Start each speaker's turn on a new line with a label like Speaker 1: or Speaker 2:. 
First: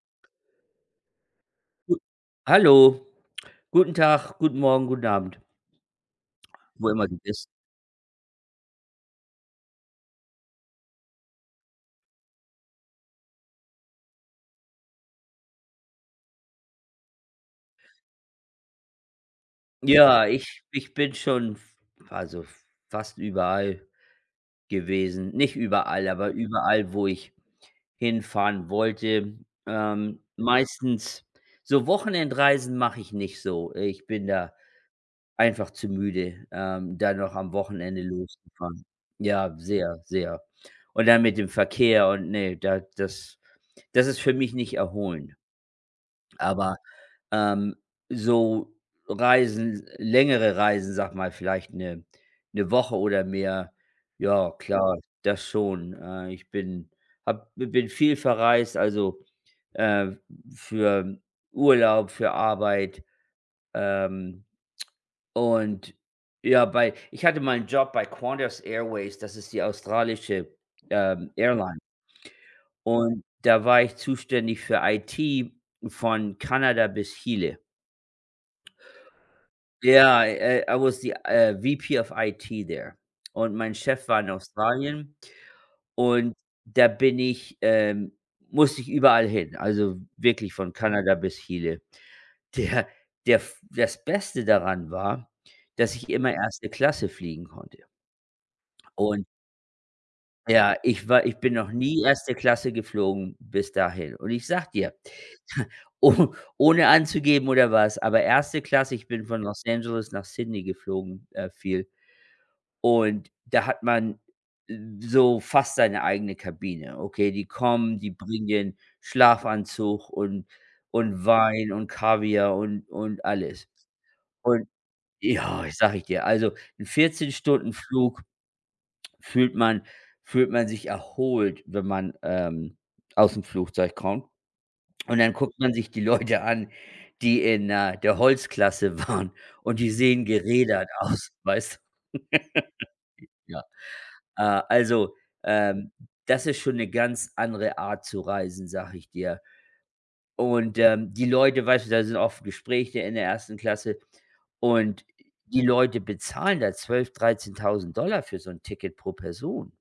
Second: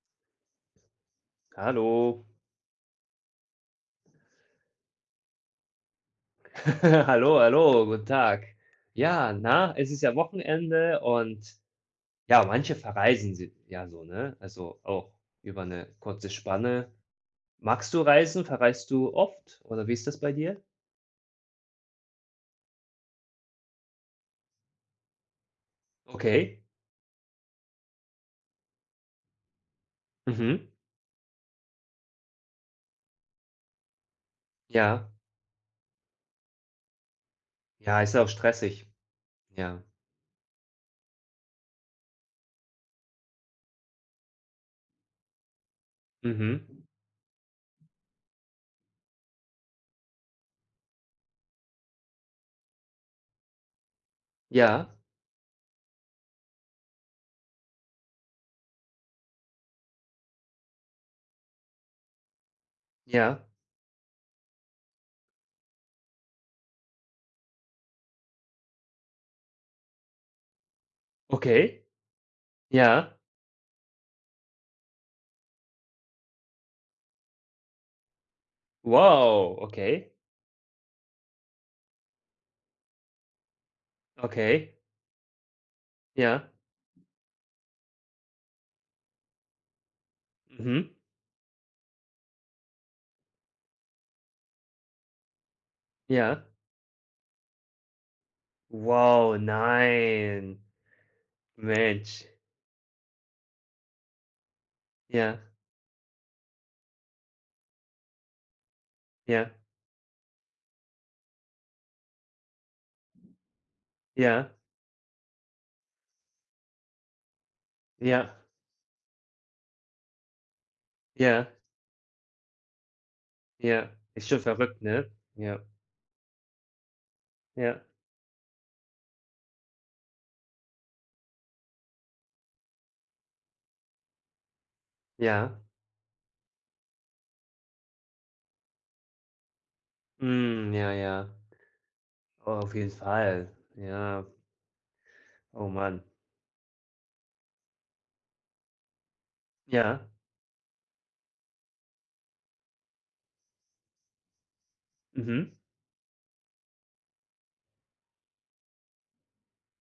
Speaker 1: Gut
Speaker 2: Hallo.
Speaker 1: Hallo. Guten Tag, guten Morgen, guten Abend. Wo immer du
Speaker 2: Hallo,
Speaker 1: bist.
Speaker 2: hallo. Guten Tag. Ja, na, es ist ja Wochenende und ja, manche verreisen si ja so, ne? Also auch über 'ne kurze Spanne. Magst du Reisen, verreist du oft, oder wie ist das
Speaker 1: Ja,
Speaker 2: bei dir?
Speaker 1: ich ich bin schon, f also fast überall gewesen. Nicht überall, aber
Speaker 2: Okay.
Speaker 1: überall, wo ich hinfahren wollte, ähm,
Speaker 2: Mhm.
Speaker 1: meistens so Wochenendreisen mache ich nicht so, ich bin da
Speaker 2: Ja.
Speaker 1: einfach zu müde, ähm, da noch am
Speaker 2: Ja,
Speaker 1: Wochenende
Speaker 2: ist ja auch
Speaker 1: loszufahren.
Speaker 2: stressig.
Speaker 1: Ja,
Speaker 2: Ja.
Speaker 1: sehr, sehr. Und dann mit dem Verkehr und ne, da das das ist für mich nicht erholend.
Speaker 2: Mhm.
Speaker 1: Aber, ähm, so Reisen s längere Reisen, sage mal, vielleicht 'ne 'ne Woche oder mehr, ja
Speaker 2: Ja.
Speaker 1: klar, das schon. Äh, ich bin habe bin viel verreist, also, äh, für Urlaub, für Arbeit.
Speaker 2: Ja.
Speaker 1: Ähm, und ja, bei ich hatte mal 'n Job bei Qantas Airways, das ist die australische, ähm, Airline.
Speaker 2: Okay. Ja.
Speaker 1: Und da war ich zuständig für IT von Kanada bis Chile.
Speaker 2: Wow, okay.
Speaker 1: Ja, äh, I was the, äh, VP of IT there und mein Chef war in
Speaker 2: Okay.
Speaker 1: Australien und
Speaker 2: Ja.
Speaker 1: da bin ich ähm, musste ich überall hin, also, wirklich von
Speaker 2: Mhm.
Speaker 1: Kanada bis Chile. Der der das Beste daran war, dass ich immer
Speaker 2: Ja.
Speaker 1: 1. Klasse fliegen konnte. Und
Speaker 2: Wow, nein.
Speaker 1: Ja, ich war ich bin noch nie
Speaker 2: Mensch.
Speaker 1: 1. Klasse geflogen bis dahin. Und ich sage dir,
Speaker 2: Ja.
Speaker 1: oh ohne anzugeben oder was, aber 1. Klasse ich bin von
Speaker 2: Ja.
Speaker 1: Los Angeles nach Sydney geflogen, äh, viel und da hat man
Speaker 2: Ja.
Speaker 1: so fast seine eigene Kabine. Okay, die kommen, die
Speaker 2: Ja.
Speaker 1: bringen dir 'n Schlafanzug und und
Speaker 2: Ja.
Speaker 1: Wein und Kaviar und und alles.
Speaker 2: Ja, ist schon
Speaker 1: Und
Speaker 2: verrückt, ne? Ja.
Speaker 1: ja, sage ich dir, also 'n 14 Stunden
Speaker 2: Ja.
Speaker 1: Flug fühlt man fühlt man sich erholt, wenn man, ähm, aus'm Flugzeug kommt. Und dann
Speaker 2: Ja.
Speaker 1: guckt man sich die Leute an, die in, äh, der Holzklasse waren und die sehen
Speaker 2: Hm,
Speaker 1: gerädert
Speaker 2: ja,
Speaker 1: aus,
Speaker 2: ja.
Speaker 1: weißt du.
Speaker 2: Oh, auf jeden Fall.
Speaker 1: Ja,
Speaker 2: Ja.
Speaker 1: äh, also,
Speaker 2: Oh,
Speaker 1: ähm,
Speaker 2: Mann.
Speaker 1: das ist schon 'ne ganz andere Art zu reisen, sage ich dir.
Speaker 2: Ja.
Speaker 1: Und, ähm, die Leute, weißt du da sind oft Gespräche in der 1. Klasse und
Speaker 2: Mhm.
Speaker 1: die Leute bezahlen da 12, 13.000 $ für so 'n Ticket pro Person.